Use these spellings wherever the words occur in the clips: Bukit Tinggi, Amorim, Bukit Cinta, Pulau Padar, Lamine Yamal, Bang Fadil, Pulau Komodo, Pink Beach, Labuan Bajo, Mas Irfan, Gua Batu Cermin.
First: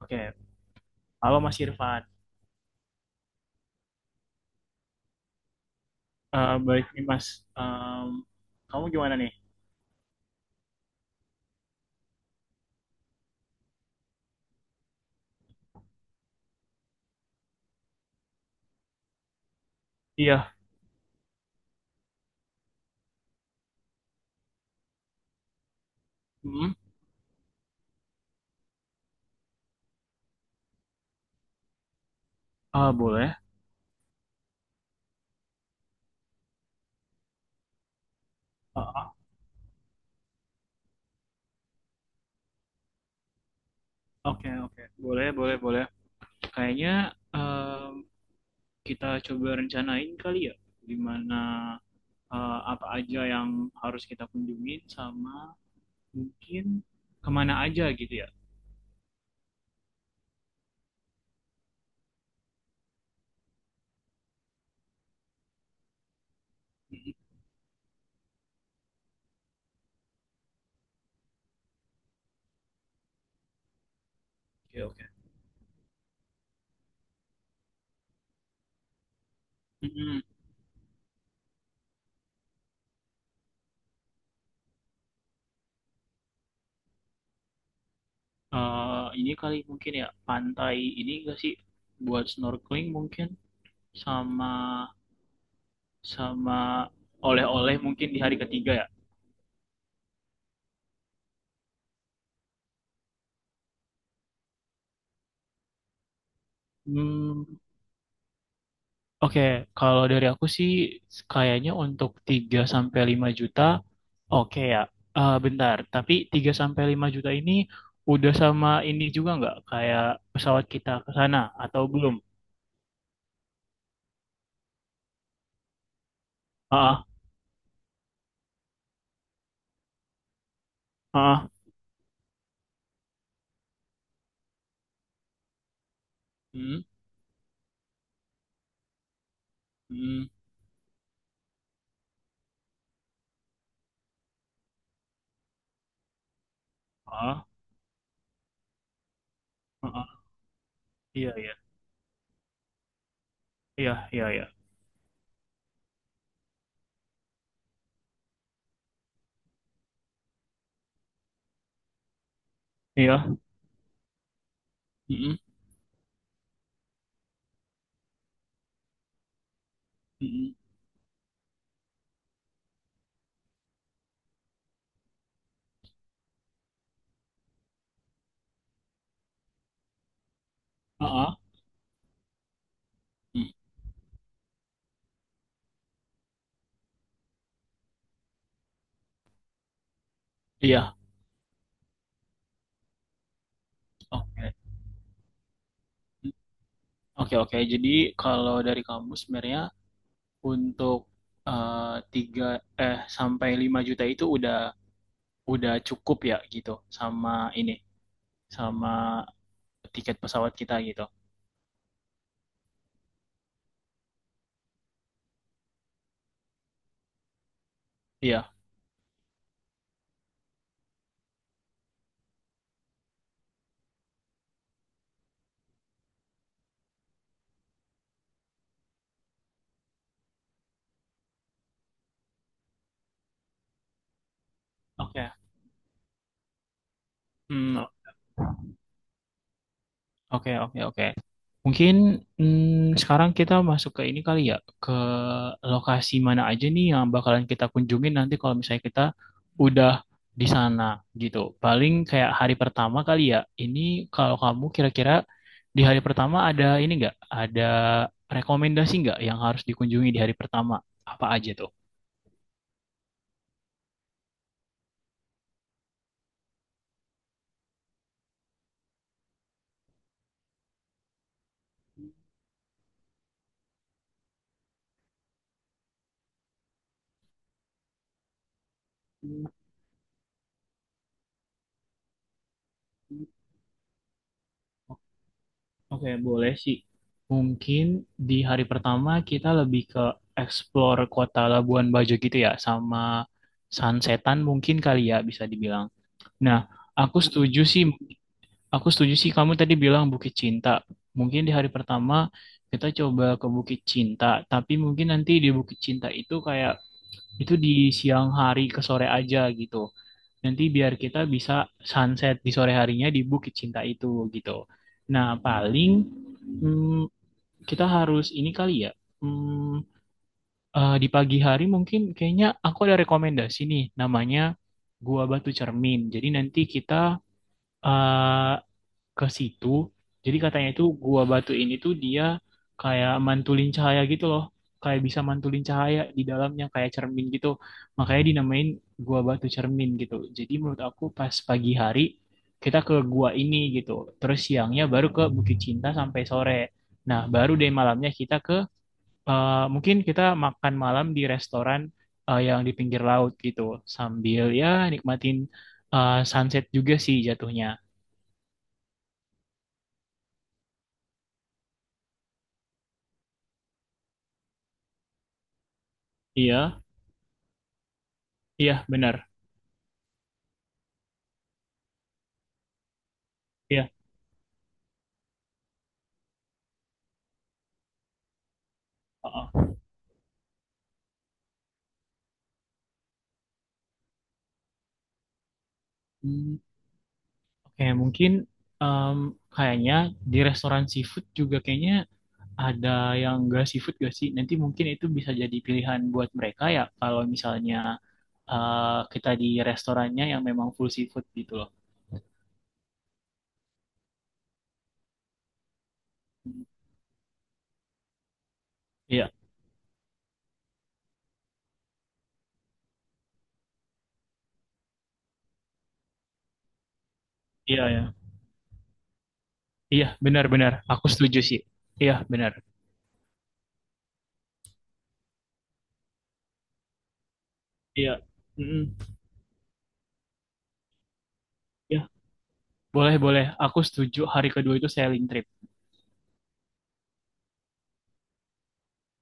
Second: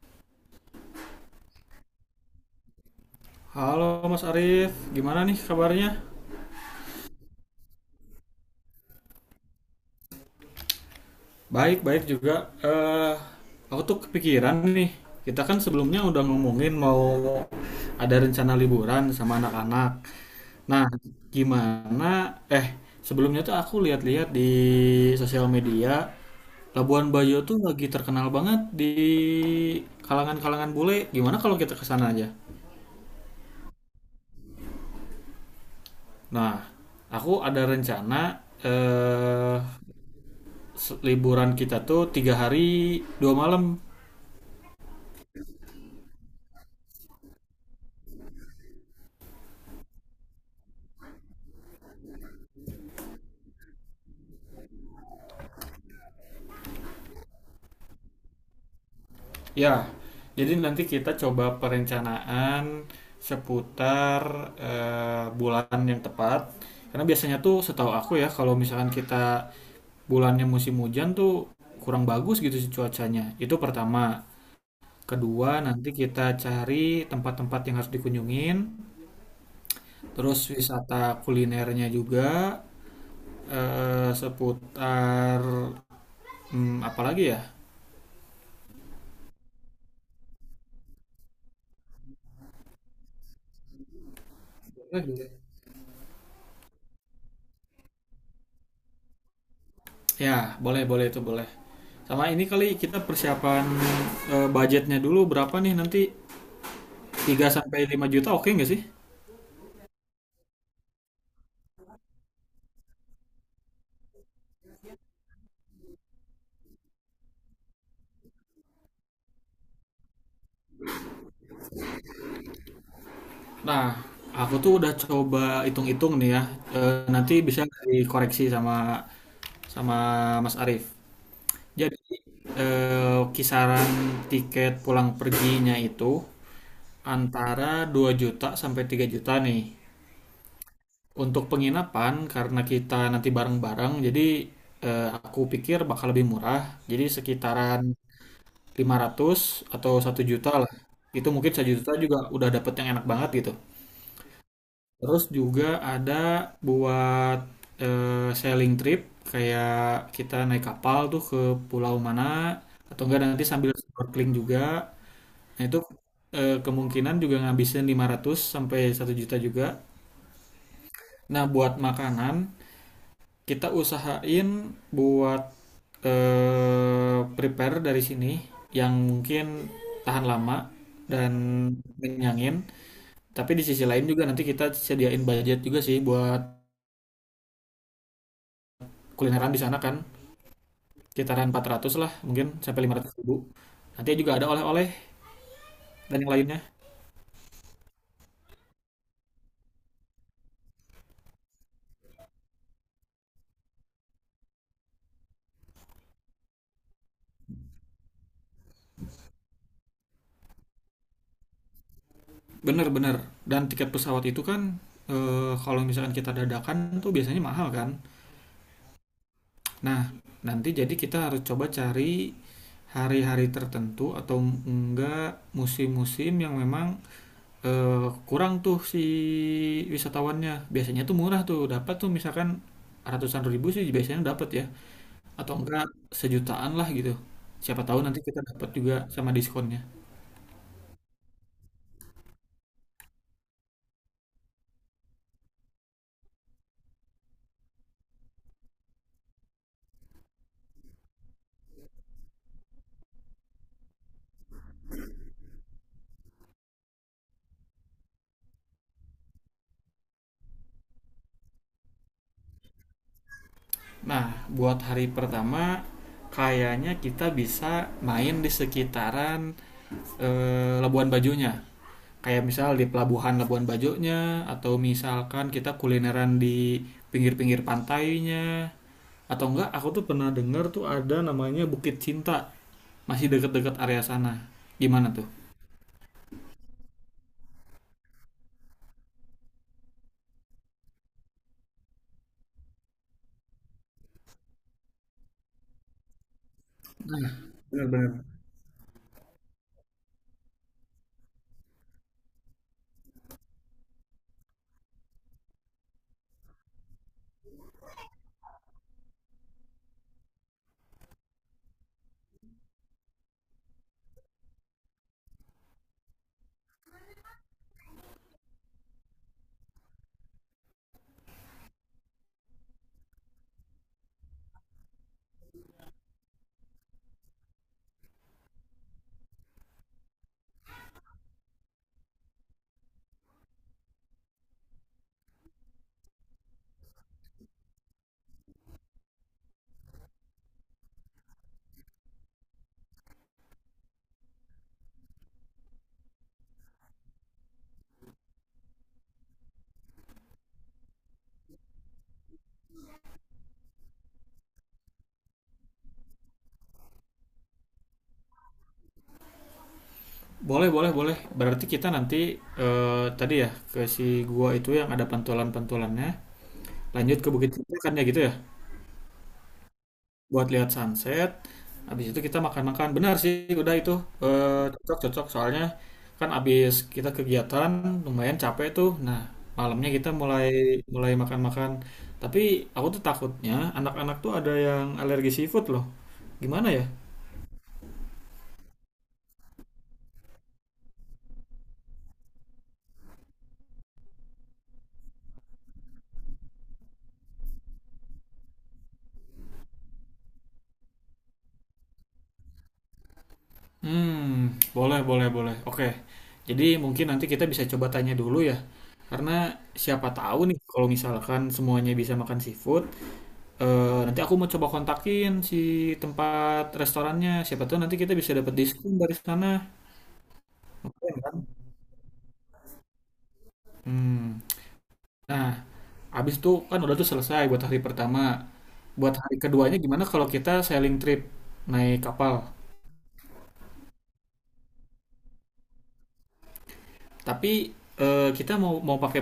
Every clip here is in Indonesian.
Oke, halo Mas Irfan. Halo Mas Arif, gimana nih kabarnya? Baik nih Mas, Em, kamu gimana nih? Baik, baik juga. Eh, aku tuh kepikiran nih. Kita kan sebelumnya udah ngomongin mau ada rencana liburan sama anak-anak. Iya. Nah, gimana? Eh, sebelumnya tuh aku lihat-lihat di sosial media. Hmm? Labuan Bajo tuh lagi terkenal banget di kalangan-kalangan bule. Gimana kalau kita ke sana aja? Ah, boleh. Nah, aku ada rencana Ah, ah, eh liburan kita tuh 3 hari 2 malam. oke, oke. Boleh, boleh, boleh. Kayaknya em, kita coba rencanain kali ya, gimana apa aja yang harus kita kunjungin sama mungkin kemana aja gitu ya. Ya, jadi nanti kita coba perencanaan seputar bulan yang tepat, karena mm biasanya tuh setahu aku ya, kalau misalkan kita bulannya musim hujan tuh kurang bagus gitu sih cuacanya, itu pertama. Oke, oke. Kedua, nanti kita cari tempat-tempat yang harus dikunjungin, mm terus wisata kulinernya juga, seputar apalagi ya. ini kali mungkin ya pantai ini gak sih buat snorkeling mungkin sama Eh, sama oleh-oleh mungkin di hari ketiga ya. Ya, boleh, boleh itu boleh. Sama ini kali kita persiapan budgetnya dulu berapa nih nanti, Hmm, 3 sampai 5 juta oke nggak sih? oke, kalau dari aku sih kayaknya untuk 3 sampai 5 juta oke ya. Bentar, tapi 3 sampai 5 juta ini udah sama ini juga nggak kayak pesawat kita ke sana atau belum? Nah, aku tuh udah coba hitung-hitung nih ya. Ah, Nanti bisa dikoreksi sama sama Mas Arif. ah, ah, Jadi kisaran tiket pulang perginya itu hmm, antara 2 juta sampai 3 juta nih. hmm, Untuk penginapan, karena kita nanti bareng-bareng jadi aku pikir bakal lebih murah. Jadi ah, sekitaran 500 ah, atau ah. 1 juta lah. Itu Iya, mungkin iya, 1 juta juga udah dapet yang enak banget gitu. iya, iya, iya, Terus juga ada buat sailing trip, kayak kita naik kapal tuh ke pulau mana, atau iya, enggak nanti sambil snorkeling juga. hmm, Nah, itu kemungkinan juga ngabisin 500 sampai 1 juta juga. hmm, Nah, buat makanan kita usahain buat prepare dari sini yang mungkin tahan lama ah, dan ah, kenyangin. hmm, Tapi di sisi lain juga nanti kita sediain budget juga sih buat kulineran di sana kan. iya, Sekitaran 400 lah mungkin sampai 500 ribu. Nanti juga ada oke. oleh-oleh dan yang lainnya. Oke, oke. Jadi kalau dari kamu sebenarnya untuk tiga sampai 5 juta itu udah cukup ya gitu sama ini sama tiket pesawat kita gitu. Bener-bener. Dan tiket pesawat itu kan kalau misalkan kita dadakan tuh biasanya mahal kan. Iya. Nah, nanti jadi kita harus coba cari hari-hari tertentu, atau enggak musim-musim yang memang eh kurang tuh si wisatawannya. Biasanya tuh murah tuh, dapat tuh misalkan ratusan ribu sih biasanya dapat ya, Oke. Okay. atau enggak sejutaan lah gitu. Hmm, Siapa tahu nanti kita dapat juga sama diskonnya. oke, oke, oke. Mungkin sekarang kita masuk ke ini kali ya, ke lokasi mana aja nih yang bakalan kita kunjungin nanti kalau misalnya kita udah di sana gitu. Paling kayak hari pertama kali ya. Ini kalau kamu kira-kira di hari pertama ada ini nggak? Ada rekomendasi nggak yang harus dikunjungi di hari pertama? Apa aja tuh? Nah, buat hari pertama kayaknya kita bisa main di sekitaran Labuan Bajonya. Kayak misal di pelabuhan Labuan Bajonya, atau misalkan kita kulineran di pinggir-pinggir pantainya, atau enggak aku tuh pernah dengar tuh ada namanya Bukit Cinta, masih deket-deket area sana. Gimana tuh? Oke, boleh sih. Mungkin di hari pertama kita lebih ke explore kota Labuan Bajo gitu ya, sama sunsetan mungkin kali ya bisa dibilang. Nah, aku setuju sih, Benar-benar. aku setuju sih kamu tadi bilang Bukit Cinta. Mungkin di hari pertama kita coba ke Bukit Cinta, tapi mungkin nanti di Bukit Cinta itu kayak itu di siang hari ke sore aja gitu. Nanti biar kita bisa sunset di sore harinya di Bukit Cinta itu gitu. Nah, paling hmm, kita harus ini kali ya. Hmm, di pagi hari mungkin kayaknya aku ada rekomendasi nih namanya Gua Batu Cermin. Jadi nanti kita eh, ke situ. Jadi katanya itu Gua Batu ini tuh dia kayak mantulin cahaya gitu loh. Kayak bisa mantulin cahaya di dalamnya kayak cermin gitu. Makanya dinamain Gua Batu Cermin gitu. Jadi menurut aku pas pagi hari kita ke gua ini gitu. Terus siangnya baru ke Bukit Cinta sampai sore. Nah, baru deh malamnya kita ke mungkin kita makan malam di restoran yang di pinggir laut gitu sambil ya nikmatin sunset juga sih jatuhnya. Boleh, boleh, boleh. Berarti kita nanti eh, tadi ya ke si gua itu yang ada pantulan-pantulannya. Iya, Lanjut ke Bukit Tinggi kan ya gitu ya. iya benar. Buat lihat sunset. Habis itu kita makan-makan. Benar sih, udah Iya. itu Eh, cocok-cocok. Soalnya kan habis kita kegiatan lumayan capek tuh. Nah, Heeh. malamnya kita mulai mulai makan-makan. Tapi aku tuh takutnya anak-anak tuh ada yang alergi seafood loh. Hmm, Gimana ya? oke, mungkin em, kayaknya di restoran seafood juga kayaknya ada yang nggak seafood gak sih? Nanti mungkin itu bisa jadi pilihan buat mereka ya kalau misalnya kita di restorannya yang memang full seafood gitu loh. Hmm, boleh, boleh, boleh. Oke. Jadi mungkin nanti kita bisa coba tanya dulu ya. Iya, Karena siapa tahu nih kalau misalkan semuanya bisa makan seafood, nanti aku mau coba kontakin si tempat restorannya. Siapa tahu iya, nanti iya. kita bisa dapat diskon dari sana. Iya, benar-benar. Aku Oke kan? setuju sih. Iya, benar. Hmm. Nah, abis itu kan udah tuh selesai buat hari Iya. pertama. Mm-mm. Buat hari keduanya gimana kalau kita sailing trip naik Ya, kapal? boleh, boleh. Aku setuju hari kedua itu sailing trip. Tapi kita mau mau pakai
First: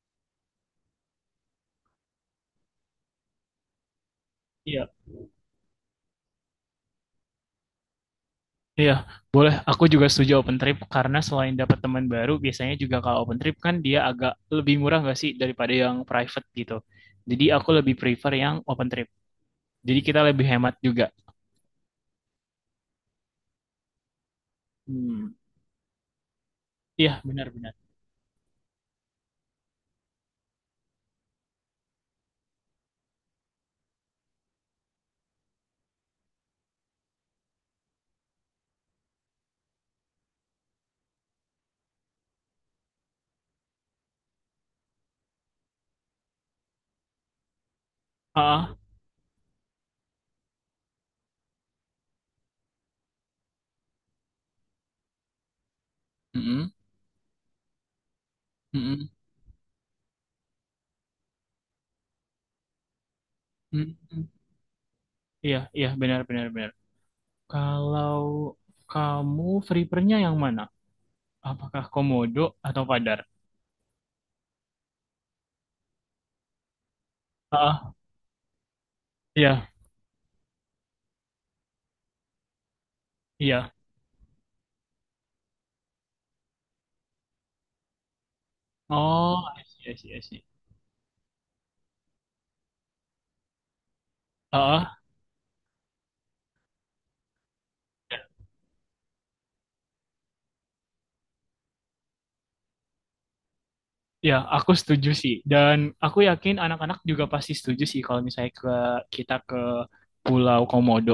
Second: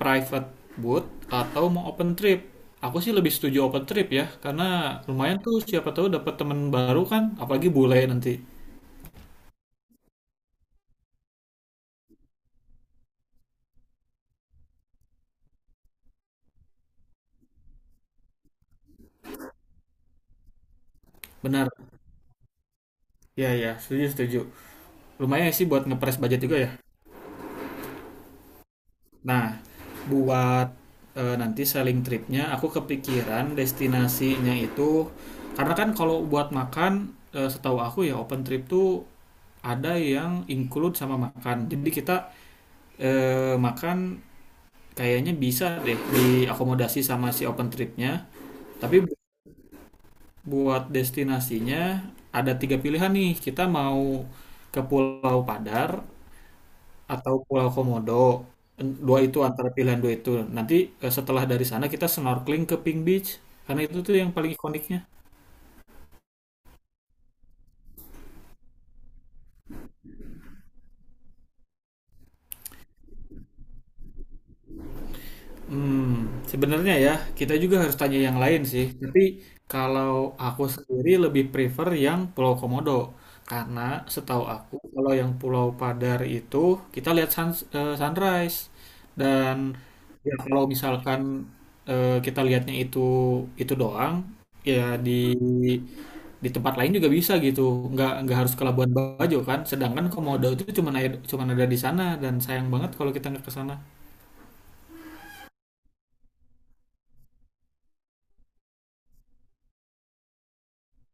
private boat atau mau open trip? Aku sih lebih setuju open trip ya, karena Iya. lumayan tuh siapa tahu dapat teman baru kan, apalagi bule nanti. Iya, boleh. Aku juga setuju open trip karena selain dapat teman baru, biasanya juga kalau open trip kan dia agak lebih murah nggak sih daripada yang private gitu. Jadi aku lebih prefer yang open trip. Jadi kita lebih hemat juga. Benar. Ya, ya, setuju, setuju. Hmm. Lumayan sih buat ngepres budget juga ya. Iya, benar-benar. Nah, buat nanti selling tripnya, aku kepikiran destinasinya itu, karena kan kalau buat makan, setahu aku ya open trip tuh ada yang include sama makan. Jadi kita eh, makan kayaknya bisa deh diakomodasi sama si open tripnya. Ah, Tapi buat destinasinya ada tiga pilihan nih. Kita mau ke Pulau Padar mm-mm, atau Pulau Komodo. Mm-mm, Dua itu, antara pilihan dua itu. Nanti setelah dari sana kita snorkeling ke Pink Beach, karena itu tuh mm-mm. yang paling ikoniknya. Iya, iya, benar-benar benar. Kalau kamu free nya yang mana? Apakah Komodo atau Padar? Hmm sebenarnya ya, kita juga Ah, harus tanya yang lain sih, tapi iya, kalau aku sendiri lebih prefer yang Pulau Komodo. iya. Karena setahu aku kalau yang Pulau Padar itu kita lihat sunrise Oh, dan I see, I see, I ya see. kalau misalkan, kita lihatnya itu doang, ya Heeh. di tempat lain juga bisa gitu, nggak harus ke Labuan Bajo kan, sedangkan Komodo itu cuma ada di sana, dan sayang banget kalau kita nggak ke sana. Ya, aku setuju sih. Dan aku yakin anak-anak juga pasti setuju sih kalau misalnya kita ke Pulau Komodo.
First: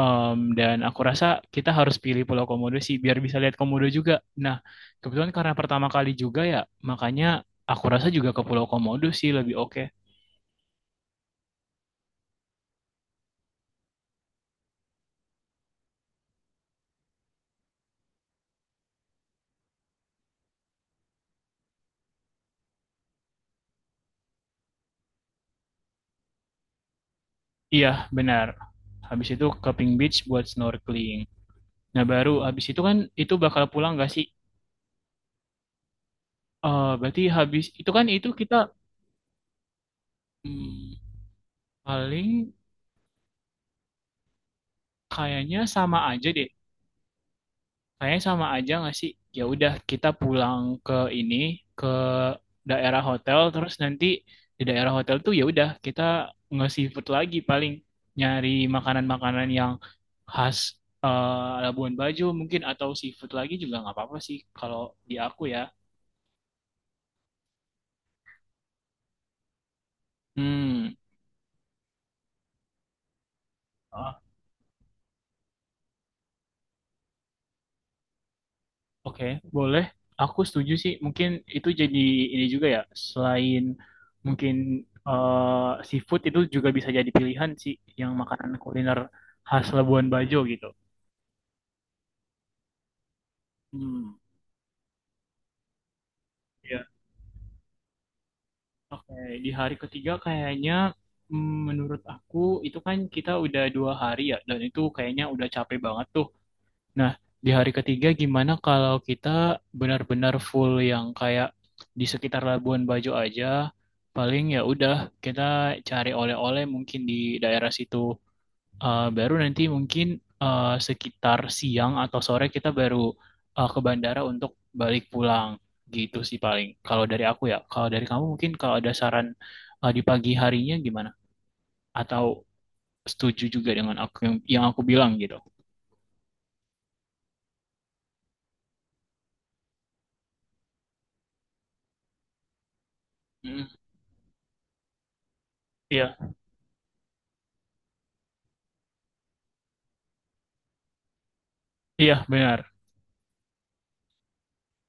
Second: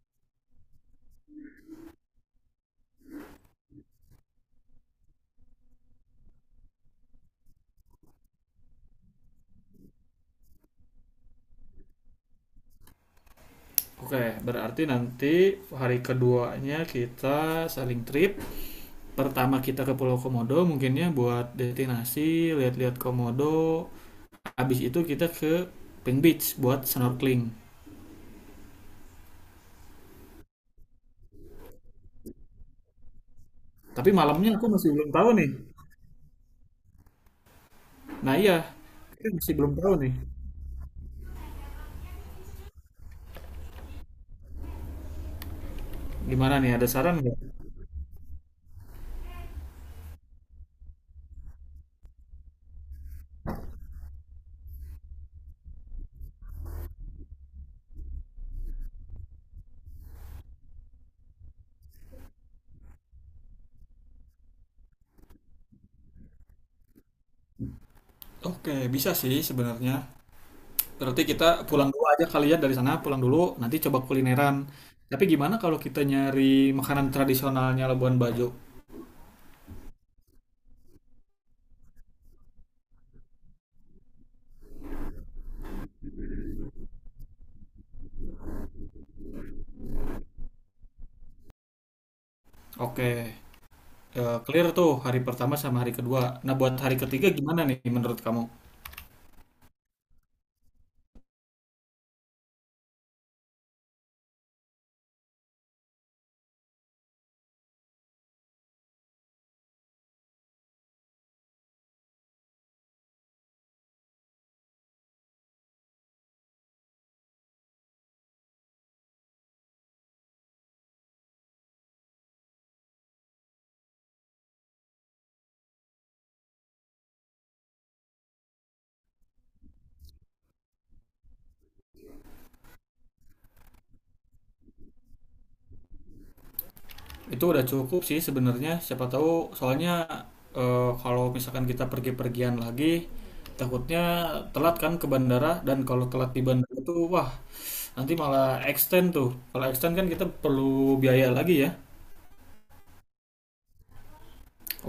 Dan aku rasa kita harus pilih Pulau Komodo sih biar bisa lihat Komodo juga. Nah, kebetulan karena pertama kali juga ya, makanya aku rasa juga ke Pulau Komodo sih lebih oke. Oke, berarti nanti hari keduanya kita saling trip. Pertama kita ke Pulau Komodo, mungkinnya buat destinasi, lihat-lihat Komodo. Habis itu kita ke Pink Beach buat snorkeling. Iya, benar. Habis itu ke Pink Beach buat snorkeling. Nah, baru habis itu kan itu bakal pulang Tapi gak sih? malamnya aku masih belum tahu nih. Berarti habis itu kan itu Nah kita iya, kita masih belum tahu nih. hmm, paling kayaknya sama aja deh. Gimana nih, ada saran nggak? Kayaknya sama aja nggak sih? Ya udah kita pulang ke ini ke daerah hotel terus nanti di daerah hotel tuh ya udah kita nge-seafood lagi paling nyari makanan-makanan yang khas Labuan Bajo mungkin atau seafood lagi juga nggak apa-apa sih kalau di aku ya. Oke, bisa sih sebenarnya. Hmm. Berarti kita pulang dulu aja kali ya dari sana, pulang dulu, nanti coba kulineran. Tapi gimana kalau kita nyari makanan tradisionalnya Labuan Bajo? Oke, boleh. Aku setuju sih. Mungkin itu jadi ini juga ya. Selain mungkin seafood itu juga bisa jadi pilihan sih yang makanan kuliner khas Labuan Bajo gitu. Oke, Hmm. Clear tuh hari pertama sama hari kedua. Nah, buat Ya. hari ketiga gimana nih menurut kamu? Oke, di hari ketiga kayaknya menurut aku itu kan kita udah 2 hari ya dan itu kayaknya udah capek banget tuh. Nah, di hari ketiga gimana kalau kita benar-benar full yang kayak di sekitar Labuan Bajo aja, paling ya udah kita cari oleh-oleh mungkin di daerah situ. Baru nanti mungkin sekitar siang atau sore kita baru ke bandara untuk balik pulang. Gitu sih paling. Kalau dari aku ya, kalau dari kamu mungkin kalau ada saran di pagi harinya gimana? Atau setuju juga dengan aku yang aku bilang gitu? Itu udah cukup sih sebenarnya. Siapa tahu soalnya kalau misalkan kita pergi-pergian lagi, Hmm, takutnya telat kan ke bandara, dan kalau iya, telat di bandara tuh wah nanti malah extend tuh. Kalau extend kan kita perlu biaya lagi ya. iya benar.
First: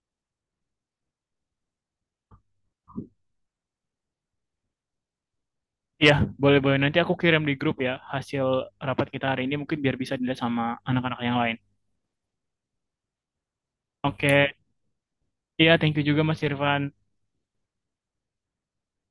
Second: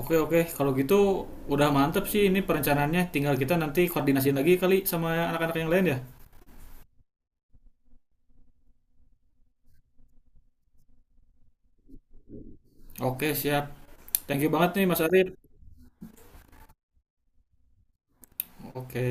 Oke, oke, kalau gitu udah mantep sih ini perencanaannya. Tinggal kita nanti koordinasi lagi kali sama anak-anak yang lain ya. Iya, boleh-boleh. Nanti aku kirim di grup ya hasil rapat kita hari ini mungkin biar bisa dilihat sama anak-anak yang lain. Oke, siap. Thank you Oke, banget nih Mas Arif. iya, thank you juga Mas Irfan. Oke.